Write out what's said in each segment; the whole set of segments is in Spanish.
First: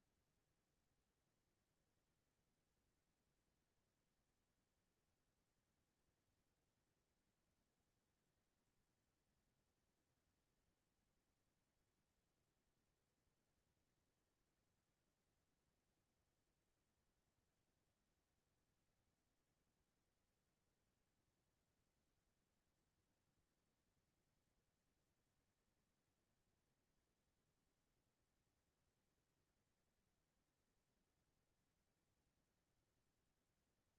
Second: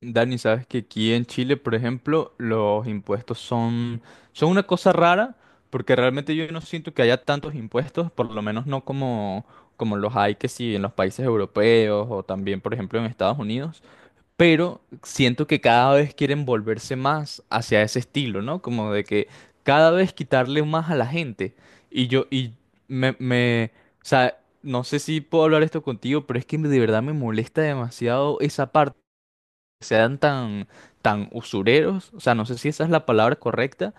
Dani, sabes que aquí en Chile, por ejemplo, los impuestos son una cosa rara, porque realmente yo no siento que haya tantos impuestos, por lo menos no como los hay que sí en los países europeos o también, por ejemplo, en Estados Unidos, pero siento que cada vez quieren volverse más hacia ese estilo, ¿no? Como de que cada vez quitarle más a la gente. Y yo, y me, O sea, no sé si puedo hablar esto contigo, pero es que de verdad me molesta demasiado esa parte sean tan usureros, o sea, no sé si esa es la palabra correcta,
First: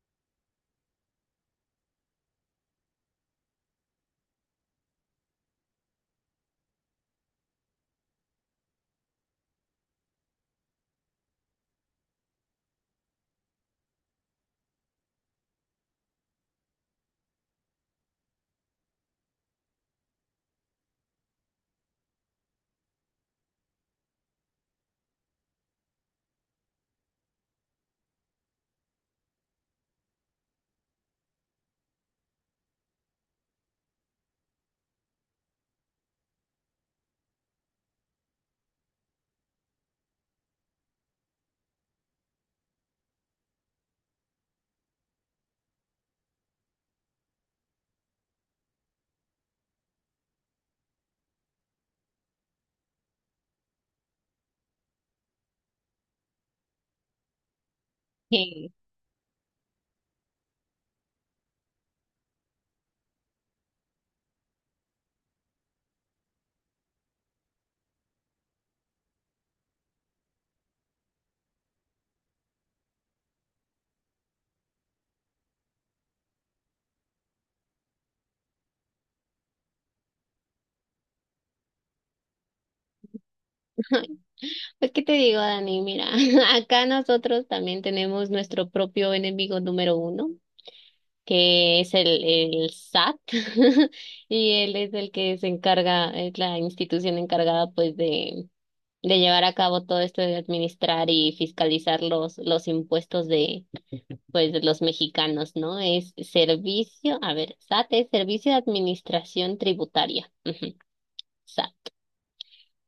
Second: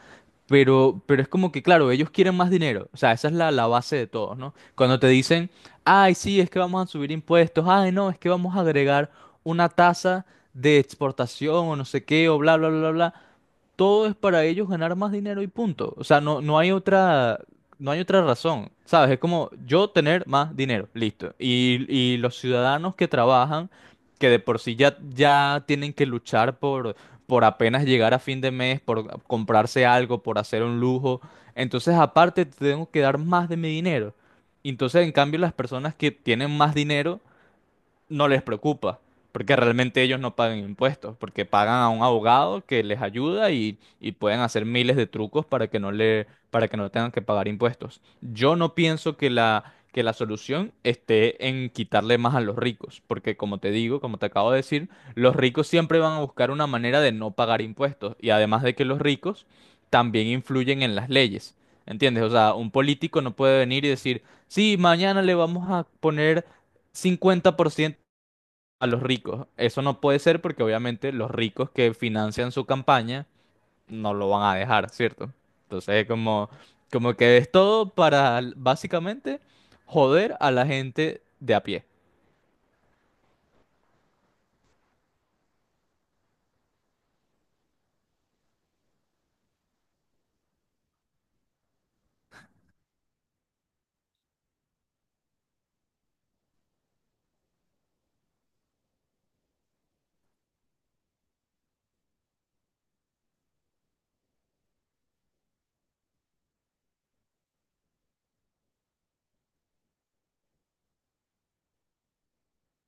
pero es como que, claro, ellos quieren más dinero, o sea, esa es la base de todos, ¿no? Cuando te dicen, ay, sí, es que vamos a subir impuestos, ay, no, es que vamos a agregar una tasa de exportación o no sé qué, o bla, bla, bla, bla, todo es para ellos ganar más dinero y punto. O sea, no hay otra razón, ¿sabes? Es como yo tener más dinero, listo. Y los ciudadanos que trabajan, que de por sí ya tienen que luchar por apenas llegar a fin de mes, por comprarse algo, por hacer un lujo, entonces aparte te tengo que dar más de mi dinero. Entonces, en cambio, las personas que tienen más dinero no les preocupa, porque realmente ellos no pagan impuestos, porque pagan a un abogado que les ayuda y pueden hacer miles de trucos para que no tengan que pagar impuestos. Yo no pienso que que la solución esté en quitarle más a los ricos, porque como te digo, como te acabo de decir, los ricos siempre van a buscar una manera de no pagar impuestos, y además Sí. de que los ricos también influyen en las leyes. ¿Entiendes? O sea, un político no puede venir y decir, sí, mañana le vamos a poner 50% a los ricos. Eso no puede ser porque obviamente los ricos que financian su campaña no lo van a dejar, ¿cierto? Entonces es como, como que es todo para básicamente joder a la gente de a pie. Pues, ¿qué te digo, Dani? Mira, acá nosotros también tenemos nuestro propio enemigo número uno, que es el SAT. Y él es el que se encarga, es la institución encargada, pues, de llevar a cabo todo esto de administrar y fiscalizar los impuestos de, pues, de los mexicanos, ¿no? Es servicio, a ver, SAT es Servicio de Administración Tributaria. Ujú, SAT.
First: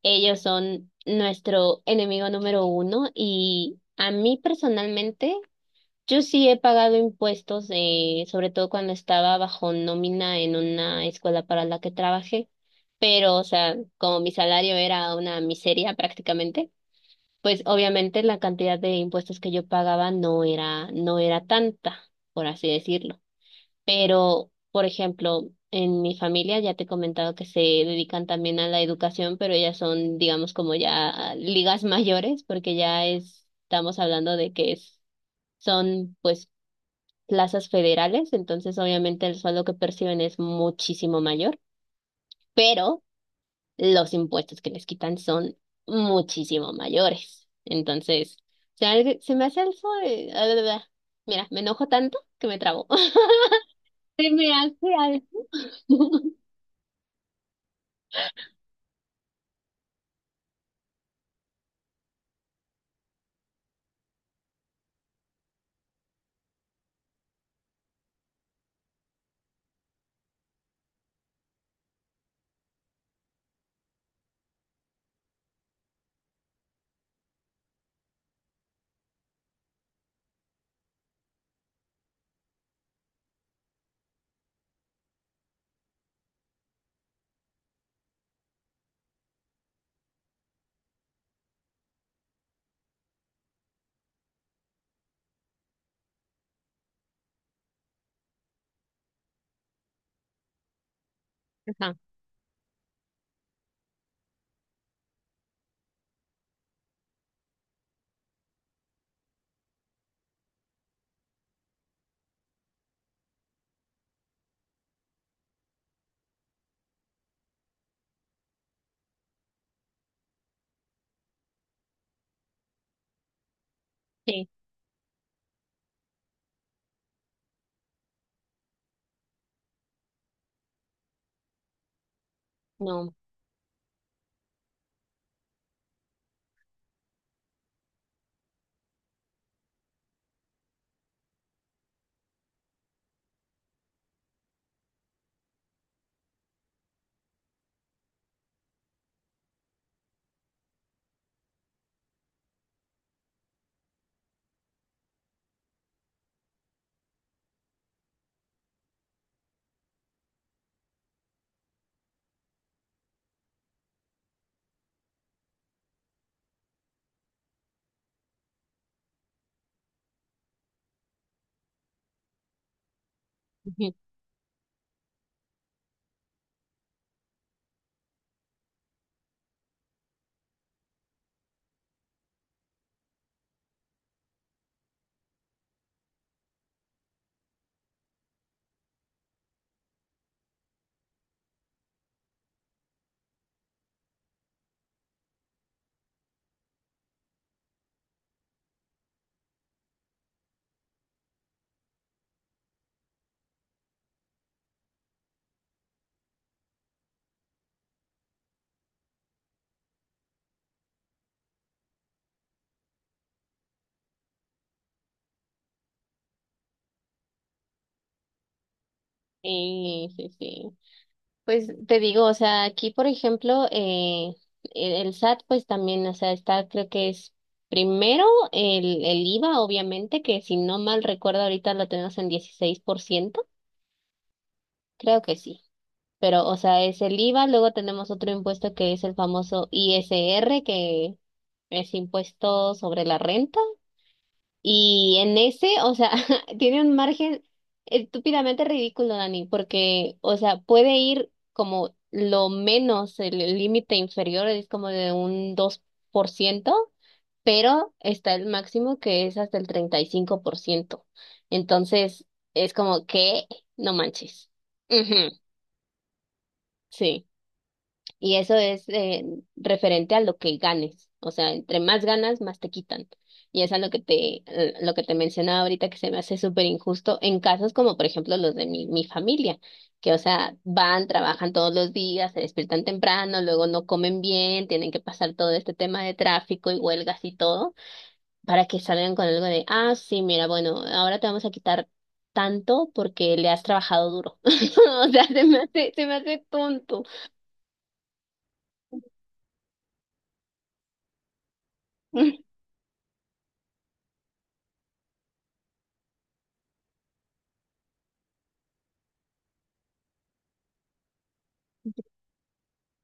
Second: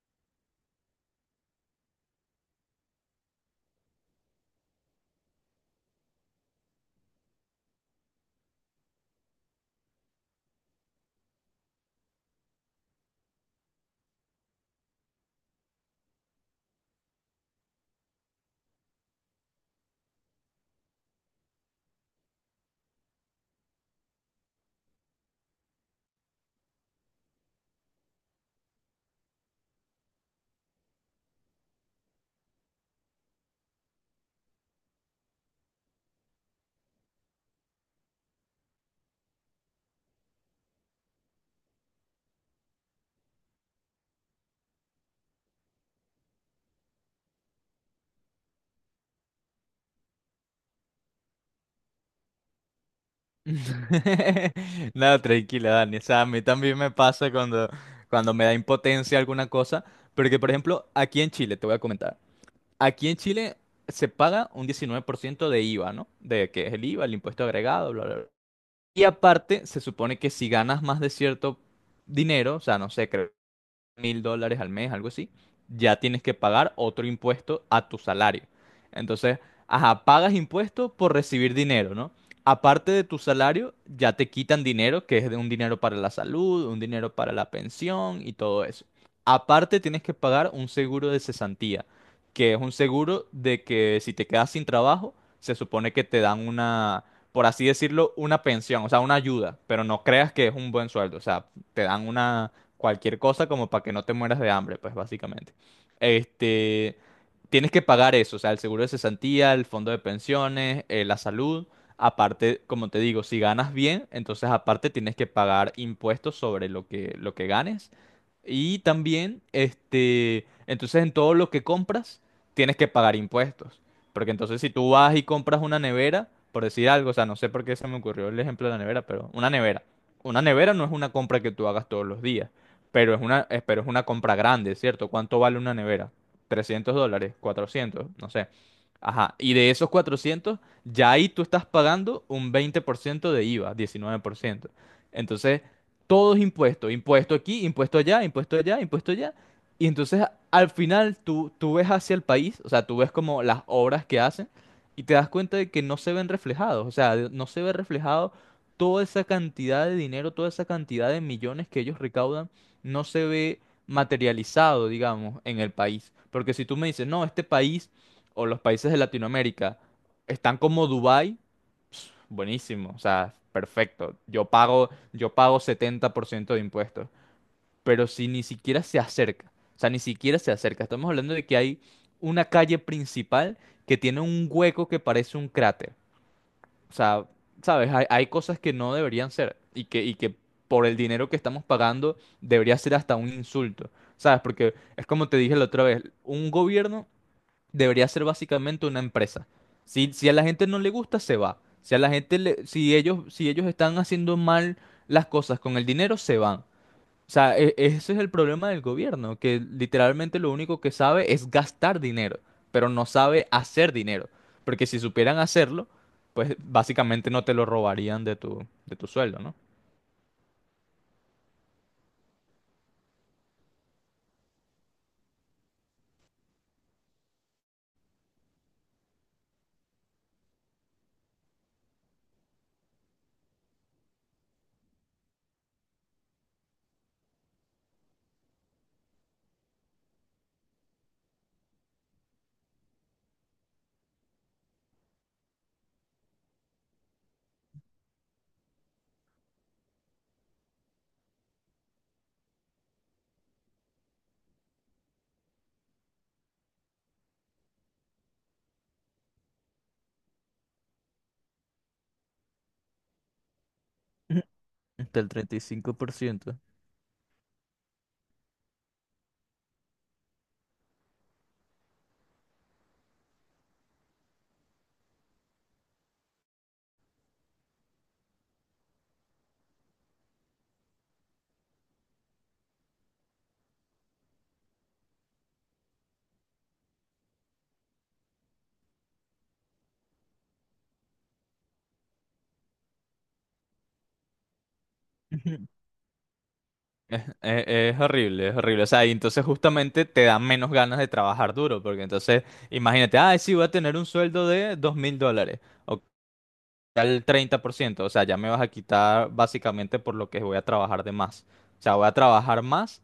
Ellos son nuestro enemigo número uno y a mí personalmente, yo sí he pagado impuestos, sobre todo cuando estaba bajo nómina en una escuela para la que trabajé, pero o sea, como mi salario era una miseria prácticamente, pues obviamente la cantidad de impuestos que yo pagaba no era tanta, por así decirlo. Pero, por ejemplo, en mi familia ya te he comentado que se dedican también a la educación, pero ellas son, digamos, como ya ligas mayores, porque ya estamos hablando de que son, pues, plazas federales, entonces obviamente el sueldo que perciben es muchísimo mayor, pero los impuestos que les quitan son muchísimo mayores. Entonces, se me hace algo... bla, bla, bla. Mira, me enojo tanto que me trabo. Se me hace No, tranquila, Dani. O sea, a algo. mí también me pasa cuando, cuando me da impotencia alguna cosa. Porque, por ejemplo, aquí en Chile, te voy a comentar. Aquí en Chile se paga un 19% de IVA, ¿no? De que es el IVA, el impuesto agregado, bla, bla, bla. Y aparte, se supone que si ganas más de cierto dinero, o sea, no sé, creo 1000 dólares al mes, algo así, ya tienes que pagar otro impuesto a tu salario. Entonces, ajá, pagas impuestos por recibir dinero, ¿no? Aparte de tu salario, ya te quitan dinero, que es de un dinero para la salud, un dinero para la pensión y todo eso. Aparte, tienes que pagar un seguro de cesantía, que es un seguro de que si te quedas sin trabajo, se supone que te dan una, por así decirlo, una pensión, o sea, una ayuda, pero no creas que es un buen sueldo, o sea, te dan una cualquier cosa como para que no te mueras de hambre, pues básicamente. Este, Tienes que pagar eso, o sea, el seguro de cesantía, el fondo de pensiones, la salud. Aparte, como te digo, si ganas bien, entonces aparte tienes que pagar impuestos sobre lo que ganes. Y también, entonces en todo lo que compras, tienes que pagar impuestos. Porque Sí, entonces si tú vas y compras una nevera, por decir algo, o sea, no sé por qué se me ocurrió el ejemplo de la nevera, pero una nevera. Una nevera no es una compra que tú hagas todos los días. no. Pero pero es una compra grande, ¿cierto? ¿Cuánto vale una nevera? ¿300 dólares? ¿400? No sé. Ajá. Y de esos 400 ya ahí tú estás pagando un 20% de IVA, 19%. Entonces, todo es impuesto. Impuesto aquí, impuesto allá, impuesto allá, impuesto allá. Y entonces, al final, tú ves hacia el país, o sea, tú ves como las obras que hacen y te das cuenta de que no se ven reflejados. O sea, no se ve reflejado toda esa cantidad de dinero, toda esa cantidad de millones que ellos recaudan no se ve materializado, digamos, en el país. Porque si tú me dices, no, este país o los países de Latinoamérica están como Dubái, buenísimo, o sea, perfecto. Yo pago 70% de impuestos. Pero si ni siquiera se acerca, o sea, ni siquiera se acerca. Estamos hablando de que hay una calle principal que tiene un hueco que parece un cráter. O sea, ¿sabes? Hay cosas que no deberían ser y que por el dinero que estamos pagando debería ser hasta un insulto, ¿sabes? Porque es como te dije la otra vez, un gobierno debería ser básicamente una empresa. Si a la gente no le gusta, se va. Si a la gente le- si ellos, si ellos están haciendo mal las cosas con el dinero, se van. O sea, ese es el problema del gobierno, que literalmente lo único que sabe es gastar dinero, pero no sabe hacer dinero. Porque si supieran hacerlo, pues básicamente no te lo robarían de tu sueldo, ¿no? Sí, sí, sí. Pues te digo, o sea, aquí, por ejemplo, el SAT, pues también, o sea, está, creo que es primero el IVA, obviamente, que si no mal recuerdo, ahorita lo tenemos en 16%, creo que sí. Pero, o sea, es el IVA, luego tenemos otro impuesto que es el famoso ISR, que es impuesto sobre la renta. Y en ese, o sea, tiene un margen estúpidamente ridículo, Dani, porque, o sea, puede ir como lo menos, el límite inferior es como de un 2%, pero está el máximo que es hasta el 35%. Entonces, es como que, no manches. Del Ujú, 35%. sí. Y eso es referente a lo que ganes. O sea, entre más ganas, más te quitan. Y eso es lo que te mencionaba ahorita que se me hace súper injusto en casos como, por ejemplo, los de mi familia, que, o sea, van, trabajan todos los días, se despiertan temprano, luego no comen bien, tienen que pasar todo este tema de tráfico y huelgas y todo, para que salgan con algo de, ah, sí, mira, bueno, ahora te vamos a quitar tanto porque le has trabajado duro. O sea, Ujú. Se me hace tonto. Es horrible, es horrible. O sea, y entonces justamente te dan menos ganas de trabajar duro, porque entonces, imagínate, ah, sí, voy a tener un sueldo de 2000 dólares. Ok, ya el 30%, o sea, ya me vas a quitar básicamente por lo que voy a trabajar de más. O sea, voy a trabajar más,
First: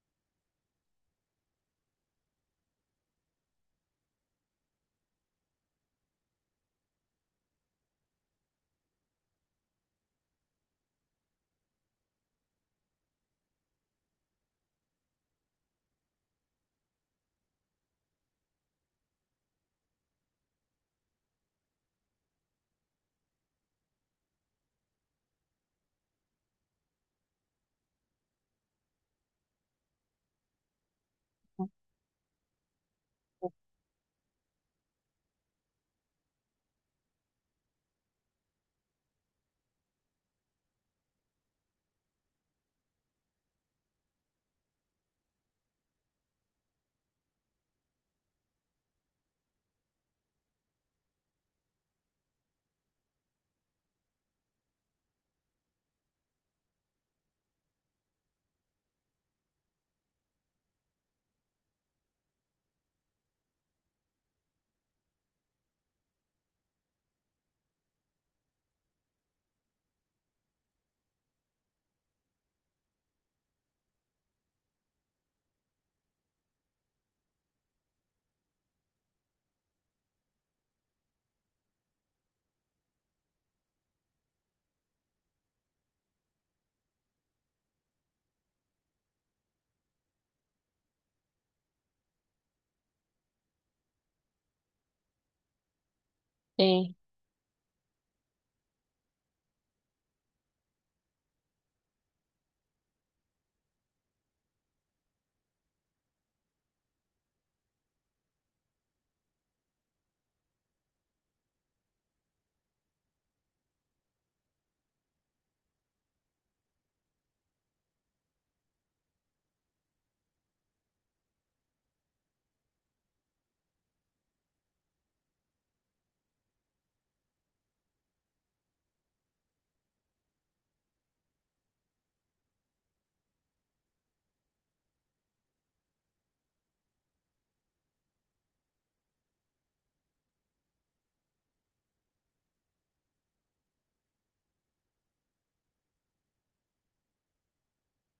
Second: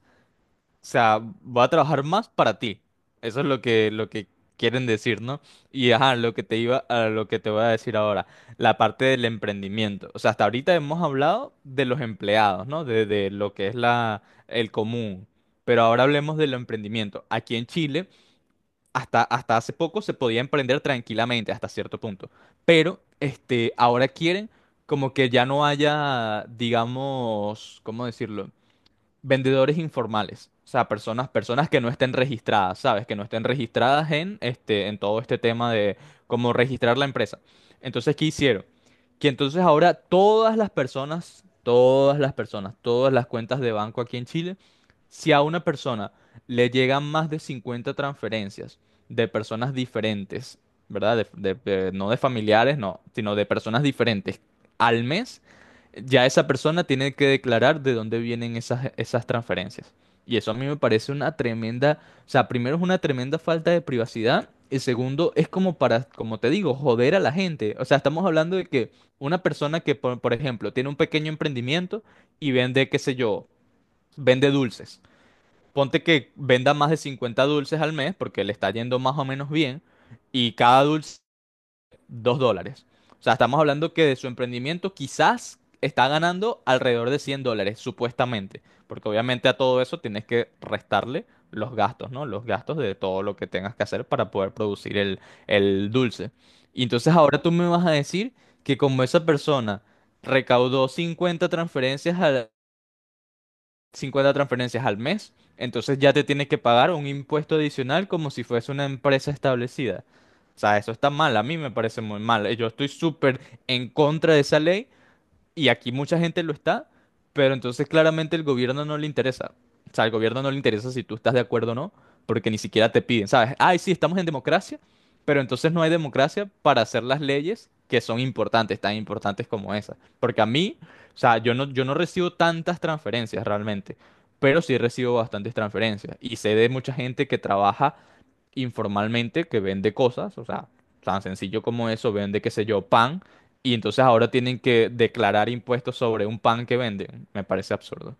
o sea, voy a trabajar más para ti. Eso es lo que quieren decir, ¿no? Y ajá, lo que te iba, a lo que te voy a decir ahora, la parte del emprendimiento. O sea, hasta ahorita hemos hablado de los empleados, ¿no? De lo que es el común. Pero ahora hablemos del emprendimiento. Aquí en Chile hasta hace poco se podía emprender tranquilamente hasta cierto punto. Pero ahora quieren como que ya no haya, digamos, ¿cómo decirlo? Vendedores informales, o sea, personas que no estén registradas, ¿sabes? Que no estén registradas en todo este tema de cómo registrar la empresa. Entonces, ¿qué hicieron? Que entonces ahora todas las cuentas de banco aquí en Chile, si a una persona le llegan más de 50 transferencias de personas diferentes, ¿verdad? No de familiares, no, sino de personas diferentes al mes, ya esa persona tiene que declarar de dónde vienen esas transferencias. Y eso a mí me parece una tremenda, o sea, primero es una tremenda falta de privacidad y segundo es como para, como te digo, joder a la gente. O sea, estamos hablando de que una persona que, por ejemplo, tiene un pequeño emprendimiento y vende, qué sé yo, vende dulces. Ponte que venda más de 50 dulces al mes porque le está yendo más o menos bien y cada dulce 2 dólares. O sea, estamos hablando que de su emprendimiento quizás está ganando alrededor de 100 dólares, supuestamente. Porque obviamente a todo eso tienes que restarle los gastos, ¿no? Los gastos de todo lo que tengas que hacer para poder producir el dulce. Y Sí. entonces ahora tú me vas a decir que como esa persona recaudó 50 transferencias al mes, entonces ya te tienes que pagar un impuesto adicional como si fuese una empresa establecida. O sea, eso está mal, a mí me parece muy mal. Yo estoy súper en contra de esa ley y aquí mucha gente lo está, pero entonces claramente el gobierno no le interesa. O sea, al gobierno no le interesa si tú estás de acuerdo o no, porque ni siquiera te piden, ¿sabes? Ay, sí, estamos en democracia, pero entonces no hay democracia para hacer las leyes que son importantes, tan importantes como esas. Porque a mí, o sea, yo no recibo tantas transferencias realmente, pero sí recibo bastantes transferencias. Y sé de mucha gente que trabaja informalmente que vende cosas, o sea, tan sencillo como eso, vende, qué sé yo, pan, y entonces ahora tienen que declarar impuestos sobre un pan que venden. Me parece absurdo.